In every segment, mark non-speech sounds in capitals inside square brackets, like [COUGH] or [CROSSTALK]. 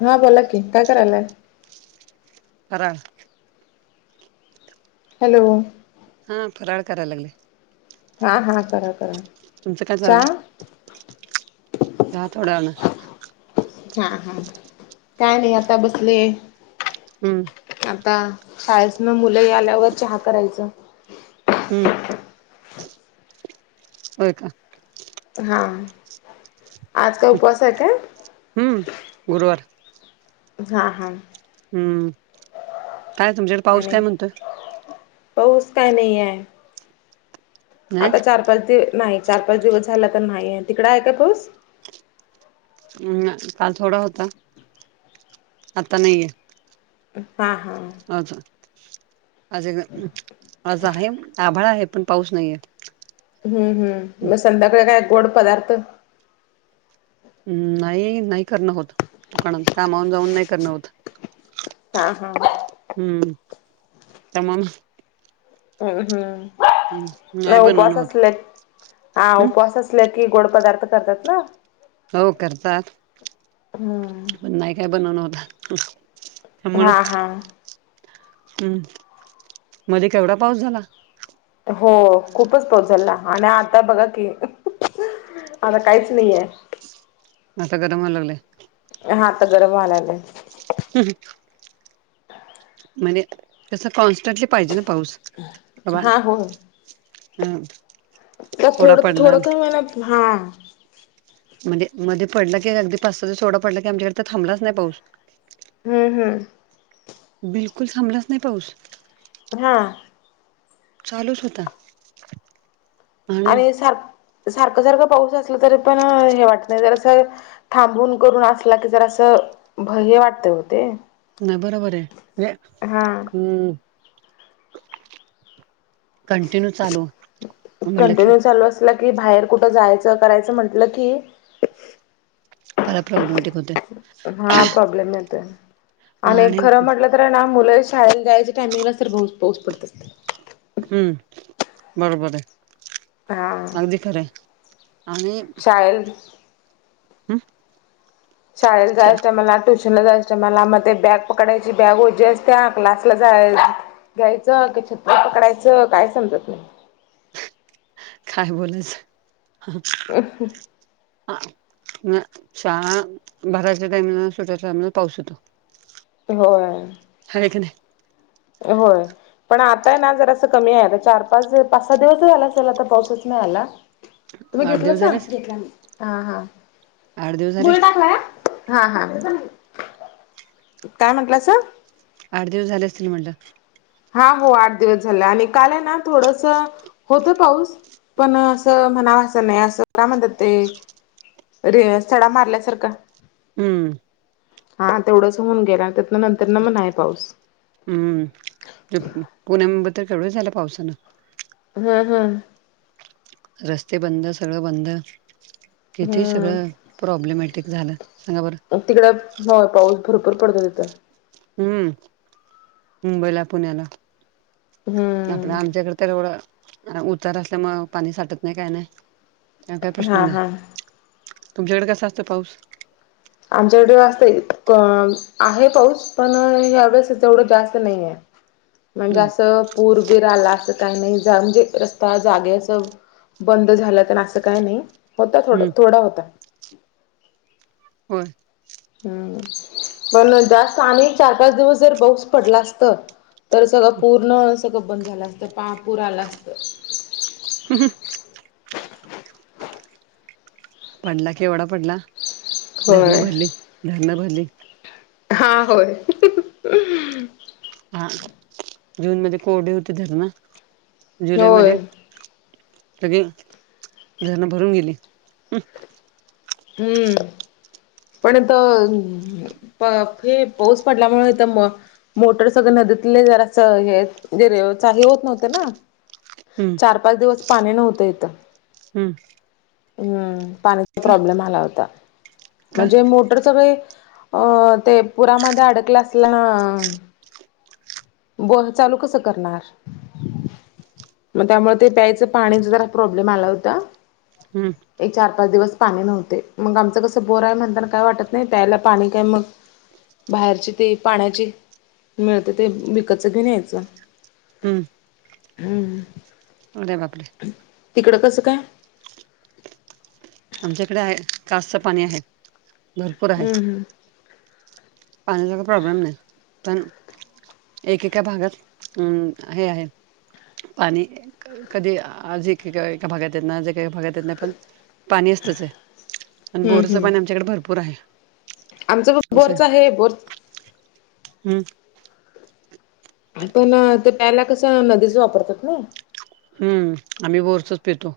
हा बोला की काय करायलाय फाराळ हॅलो हा फराळ करायला लागले. हा हा, करा करा. तुमचं काय चहा चाललं? चहा थोडा आणा. हा हा, काय नाही आता बसले. ह. आता शाळेसन मुलंही आल्यावर चहा करायचं. हम्म, होय का? हा, आज काय उपवास आहे काय? हम्म, गुरुवार. हा हा. हम्म, काय तुमच्याकडे पाऊस आणि काय म्हणतोय? पाऊस काय नाही आहे. नाही आता चार-पाच दिव नाही, चार-पाच दिवस झाल आता नाही आहे, तिकड आहे का पाऊस? हम्म. काल थोडा होता. आता नाहीये. ह हां. अच आज-आज आहे, आभाळा आहे, पण पाऊस नाहीे. हम्, हम्म, मग संध्याकाळी काय गोड पदार्थ. हम, नाही-नाही करणं होत, दुकानात कामाहून जाऊन नाही करणं होत. हा, हा. हम्म, तम. हम, हम्म, हम्म, म नाही बनवणं उपवास होत असेल हा हम्म उपवासा आ असलक की गोड पदार्थ करतात ना? हो करतात, हम्म पण नाही काय बनवन होत. त्यामुळे हा हा हम, मध्ये केवढा पाऊस झाला. हो खूपच पाऊस झाला, आणि आता बघा की. आता काहीच नाही आय. आता गरम व्हायला लागलेय. हा आता गरम व्हायला लागलय. हम्म, तस कॉन्स्टंटली पाहिजे ना पाऊस. भवान हा हो हम. तर थोडं-थोडं काय म्हना हा. म्हणजे मध्ये पडलं की, अगदी पाच-सहा दिवस थोडा पडला की, आमच्याकडे थांडलाच नाही पाऊस. हम्म, हम्म. बिलकुल थांबलाच नाही पाऊस. हा. चालूच होता. आणि सार सारखं सारखं पाऊस असल तरी पण हे वाटत नई जर असं थांबून करून असला की जर असं भय वाटतय ओ ते. नाही बरोबर रे हा [UNINTELLIGIBLE] हम्म. कंटिन्यू चालू. म्हटलं की कंटिन्यू चालू असलं की, बाहेर कुठं जायचं करायचं म्हटलं की फरा प्रॉब्लेमॅटिक होते. हा प्रॉब्लेम येतोय आणि खर म्हटलं तर ना मुलं शाळेला जायच्या टायमिंगला तर [UNINTELLIGIBLE] पाऊस पडत असतय. हम्म बरोबर आहे हा अगदी खरं आहे शाल हम. शाळेला जायचंय टायमाला. ट्युशनला जायचं टायमाला. मग ते बॅग पकडायची बॅग ओजी असत्या क्लासला जा घ्यायचं की छत्री पकडायच, काय समजत नई. काय बोलाच. हा. म शाळा भराच्या टाईमला, सुट्याच्या टामला पाऊस येतो. [INAUDIBLE] होय. हय का नाई? होय. पण आताय ना जर असं कमी आहेता चार पाच पाच सहा दिवस झाला चल तर पाऊसच नाही आला नाही तुम्ही आठ घेतलं दिवस स झाले असतील ह हा आठ दिवस झाले बुळी असतील टाकला या हा हा काय म्हटलं अस आठ दिवस झाले असतील ना म्हंटलं हा हो आठ दिवस झाला आणि काल आहे ना थोडस होतं पाऊस पण असं म्हणावा असं नाही असं काय म्हणतात ते रे सडा मारल्यासारखा. हम्म. हा तेवढच होऊन गेला त्यातन नंतर ना मण आहे पाऊस. हम्म पुण्या मुंबईत तर केवढं झालं पावसानं. हम् हम्म. रस्ते बंद. सगळं बंद किती सगळं हम्म प्रॉब्लेमॅटिक झालं सांगा बरं? तिकड पाऊस भरपूर पडतो तिथं. हम्म मुंबईला पुण्याला. आपण हम्म आमच्याकडे तर एवडं उतार असल्यामु पाणी साठत नाही काय नाही. काय हा प्रश्न नाही. हा तुमच्याकडे कसा असतं पाऊस? आमच्याकडे असतंय अं आहे पाऊस, पण या वेळेसच एवढं जास्त नाही आहे. [INAUDIBLE] म्हणजे असं पूर बीर आला असं काही नाही. जा म्हणजे रस्ता जागे असं बंद झालं तर असं काय नाही होता ड हम्म थोडा होता. होय. हम्म पण जास्त आणि चार पाच दिवस जर पाऊस पडला असत तर सगळं पूर्ण सगळं बंद झालं असतं. पा पूर आलं असतं. हम हम. पडला केवढा पडला. धरणं होय भरली. धरणं भरली. हा होय. हा जून मध्ये कोरडे होते धरण, होय जुलैमध्ये सगळे धरण भरून गेली ह. हम्म. पण आता प हे पाऊस पडल्यामुळे तर म मोटर सगळ नदीतले जरा हे ज ही होत नव्हते ना? हम्म चार पाच दिवस पाणी नव्हतं इथं. हम. हम्म. पाणीचा प्रॉब्लेम आला होता का म्हणजे मोटर सगळे अ ते पुरामध्ये अडकलं असलं ना ब चालू कसं करणार? मग त्यामुळे ते प्यायचं पाणीचा जरा प्रॉब्लेम आला होता. हम्. एक चार पाच दिवस पाणी नव्हते. मग आमचं कसं बोर आहे म्हणताना काय वाटत नाही प्यायला पाणी काय मग बाहेरचे ते पाण्याचे मिळते ते विकतच घेऊन यायचं हम् हम अरे बापरे! तिकडं कसं काय? आमच्याकडे आहेजास्त पाणी आहे भरपूर आहे. हम्म हम्म पाण्याचा प्रॉब्लेम नाही. एकेका भागात अम हे आहे. पाणी कधी आजी एका भागातना जे काही भागातना पण पाणी असतच आणि हम्म बोरचं हम्म पाणी आमच्याकडे भरपूर आहे. आमचं पण असं बोरच आहे. बोरच हम्म. पण तर पयला कसं नदीच वापरतात ना? हम्म आम्ही बोरचच पितो.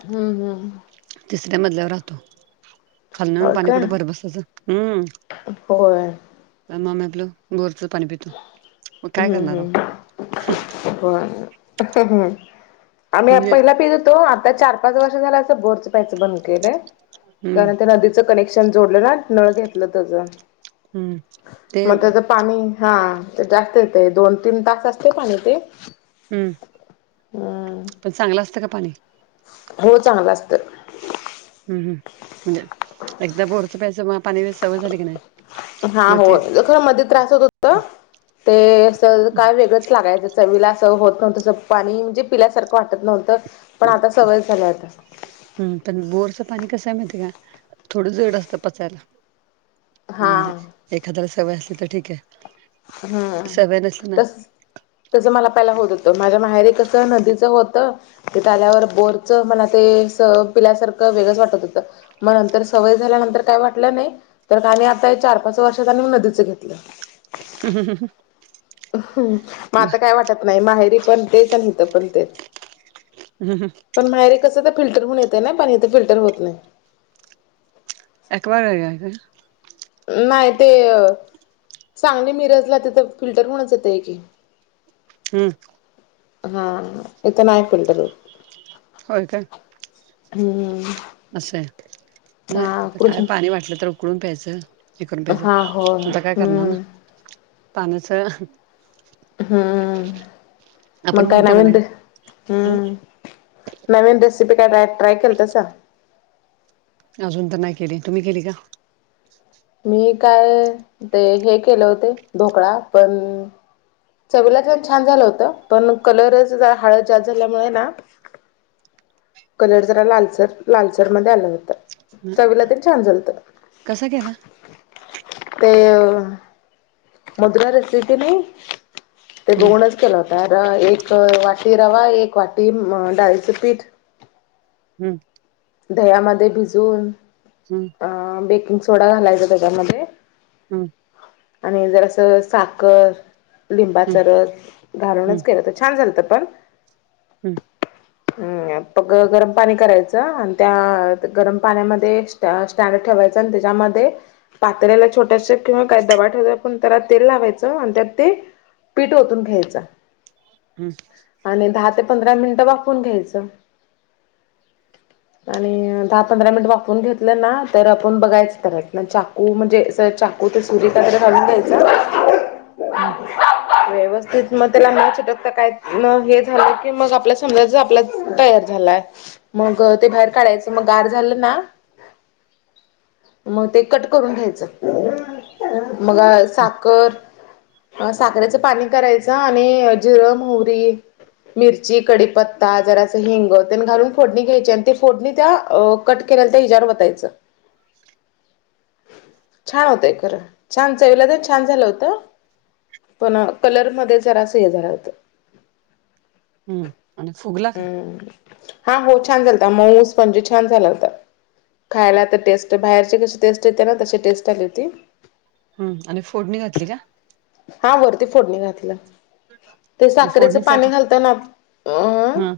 हम् हम. तिसऱ्या मजल्यावर राहतो. खालन आणून हो पाणी का कुठे भर बसयचं हम्म होय माम आपलं बोरचं पाणी पितो मग काय हम्म करणार हो. हम्म आम्ही म्हणजे पहिला पित होतो आता चार पाच वर्ष झा अस बोर बंद के हम्म त्या कनेक्शन जोडलं ना नळ घेतलं त्याच. हम्म ते पाणी हा जास्त येते दोन तीन तास असते पाणी ते. हम्म हम्म. पण चांगलं असतं का पाणी? हो चांगलं असतं. हम् हम म्हणजे एकदा बोरचं प्यास मग पाणी व सवय झाली की नाही. हा मग हो ते खरं मध्ये त्रास होत होता. ते असं काय वेगळंच लागायचं चवीला असं होत नाही तसं पाणी म्हणजे पिल्यासारखं वाटत नव्हतं पण आता सवय झालं होता. हम् पण बोअरचं पाणी कसय मिळत का थोडं जड असतं पचायला. म्हणजे हा एखाद्या सवय असली तर ठीक आहे. हम्म सवय नसली ना तस तसं मला पहिला होत होत माझ्या माहेरी कसं नदीचं होतं. ते आल्यावर बोरचं मला ते स पिल्यासारखं वेगळंच वाटत होतं मग नंतर सवय झाल्यानंतर काय वाटलं नाही. तर काने आता चार पाच वर्षातनी नदीचं घेतलं. हम हं ह हं आता काय वाटत नाही माहेरी पण तेच आणि इथ पण तेच. हा हा पण माहेरी कसं तर फिल्टर होऊ येते नाही पण इथे फिल्टर होत नाही. एक्वागार्ड आहे का? नाही ते सांगली मिरजला तिथं फिल्टर होऊनच येत आहे की. हम्म हा इथं नाही फिल्टर. होय काय? हम्म असंय नाही हा काय कृष्ण पाणी वाटलं तर उकळून प्यायचं. ही करून प्यायच हा हो आता काय करणार ना हम्म पाण्याच हम्म म आपण काय म्हणतो का नवींद्र नाही हम्म नवीनंद्र काय ट्रय केल तसा. अजून तर नाही केली तुम्ही केली का मी काय ते हे केलं होते ढोकळा पण चगलातण छान झालं होत पण कलरच हळद जास् झाल्यामुळे ना कलर जरा लालसर लालसर मध्ये आला होतं हं. चवीला ते छान लत कसा केला ते अ मधुरा रस की नाही ते हम्म बघूनच केलं होता एक वाटी रवा एक वाटी डाळीचं पीठ हम्म दह्यामध्ये भिजून हम् अ बेकिंग सोडा घालायचा त्याच्यामध्ये हम् आणि जर असं साखर हम्म लिंबाचा रस हम्म घालूनच केलं तर छान झालं तर पण हम् हम्म पग गरम पाणी करायचं आणि त्या गरम पाण्यामध्ये स्टँड ठेवायच आणि त्याच्यामध्ये पातळी्याला छोट्याश किंवा काही दबा ठेवत पण त्याला तेल लावायचं आणि त्या ते पीठ तून घ्यायचा हा आणि दहा ते पंधरा मिनिटं वापून घ्यायचं [INAUDIBLE] आणि दहा पंधरा मिनिट वापून घेतलं ना तर आपण बघायचं तरत ना कू म्हणजे अस चाकू ते सुरीत वगैरे घालून घ्यायचं [INAUDIBLE] व्यवस्थित मग त्याला म शटकत काय हे झालं की मग आपल्या समजाच आपला तयार झालाय मग ते बाहेर काढायचं मग गार झालं ना मग ते कट करून घ्यायचं मग हम्म साखर साखरेचं पाणी करायचं आणि जिरम हुरी मिरची कडीप पत्ता जराच हिंग त्यां घालून फोडणी घ्यायची आणि ते फोडणी त्या कट केल्याला त्या हिजवर वतायचं स छान होतंय खरं छान चवला तर छान झालं होतं पण कलर मध्ये जरा असं हे झालं होतं हम्म आणि फुगला का हम्म हा हो छान झाल होता मऊस म्हणजे छान झाला होता खायला तर टेस्ट बाहेरचे कशी टेस्ट येतते ना तशी टेस्ट आली होती हम आणि फोडणी घातली का हा वरती फोडणी घातलं ते मग साखरेचं फोडणीत काय पाणी केलं घालताना हम्म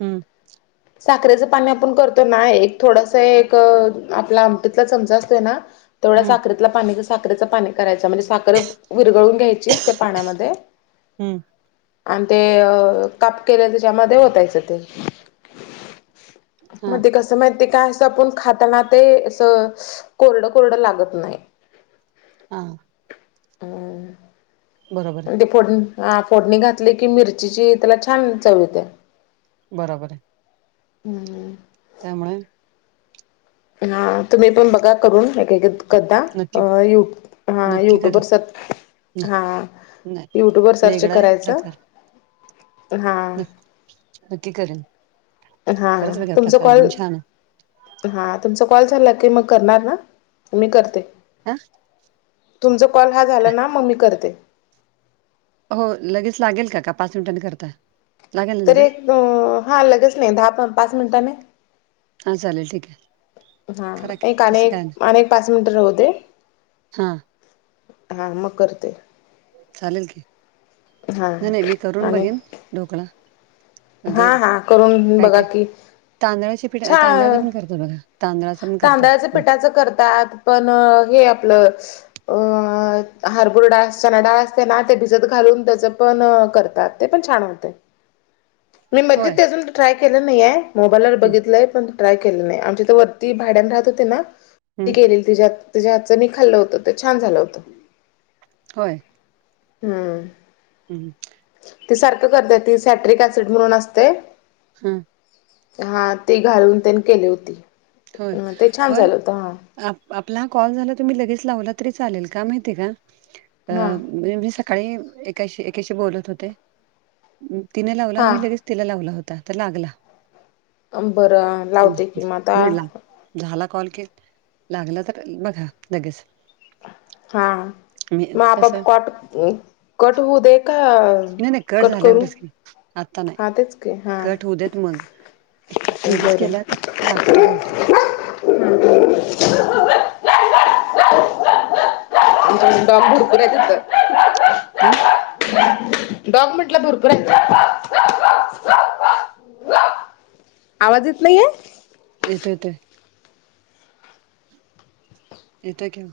हम्म साखरेचं पाणी आपण करतो ना एक थोडस एक आपला आमटीतला चमचा असतोय ना तेवढा हम्म साखरेतला पाणी साखरेचं पाणी करायच म्हणजे साखर विरगळून घ्यायची त्या पाण्यामध्ये हम्म आणि ते काप केल्या त्याच्यामध्ये होतायचं ते हा मग ते कसं माहि ते काय असं आपण खाताना ते अस कोरडं कोरडं लागत नाही हा हं बरोबर ते फोडणी फोडणी घातली की मिरचीची त्याला छान चव येते बरोबर आहे. हम्म त्यामुळे हा तुम्ही पण बघा करून एक का कदा नक्की नक्की युट्युब वर करेन सर्च नाही हा नाही युट्यूब वर सर्च वेगळा आहे करायचं प्रकार हा. नक्की करेन हा खरंच वेगळा तुमचा प्रकार कॉल एकदम छान आहे हा तुमचा कॉल झाला की मग करणार ना मी करते? हा तुमचा कॉल हा झाला का- ना मग मी करते हो लगेच लागेल का का पाच मिनिटां करता लागेल ना तरी लगेच एक हा लगेच नाही दहा पाच मिनिटांने हा चालेल ठीक आहे हा करा की एक तसं अनेक काय नाही अनेक पाच मिनिट राहु दे हा हा मग करते. चालेल की हा नाही नाही मी करून आणि बघेन ढोकळा अ हा हा करून काय बघा काय की तांदळाची पिठ तांदळाचा पण करतो बघा तांदळाचा पण करतात तांदळाच लोक. पिठाचं करतात पण हे आपलं अ हारभर हरभरा डाळ चाना डळा असते ना ते भिजत घालून त्याचं पण करतात. ते पण छान होते. [UNINTELLIGIBLE] मी होय मध्येजच अजून ट्राय केलं नाही आहे मोबाईलवर हम्म बघितलंय पण ट्राय केलं नाही आमच्या इथं वरती ती भाड्यान राहत होती ना ती हम्म गेलेली त तिच्या हातचं मी खाल्लं होत तर छान झालं होतं. होय हम्म हम्म ती सारखं करतेत ती सॅट्रिक ऍसिड म्हणून असते हम्म हा ते घालून त्यांनी केली होती. होय अ ते छान होय झालं होतं हां आपला ह कॉल झाला तुम्ही लगेच लावला तरी चालेल का माहितीय का हां सकाळी एकाशी एकाशी बोलत होते तिने लावला आणि मी लगेच हां तिला लावला होता तर लागला अं बरं लावते कि मग मिळला. आता झाला कॉल के लागला तर बघा लगेच. हा मी मग आप कसं कट कट होऊ दे का नाही नाही कट झाल्यावरच कि आता नाही. हां तेच की हां कट होऊ देत मग लगेच बरं केला तर लागतो बहुतेक हम् [UNINTELLIGIBLE] आमच्या डॉग भरपूर आहेत हम्म डॉग म्हटलं भरपूर आहे. आवाज येत नाहीये? येतो येतो येतो कि ओ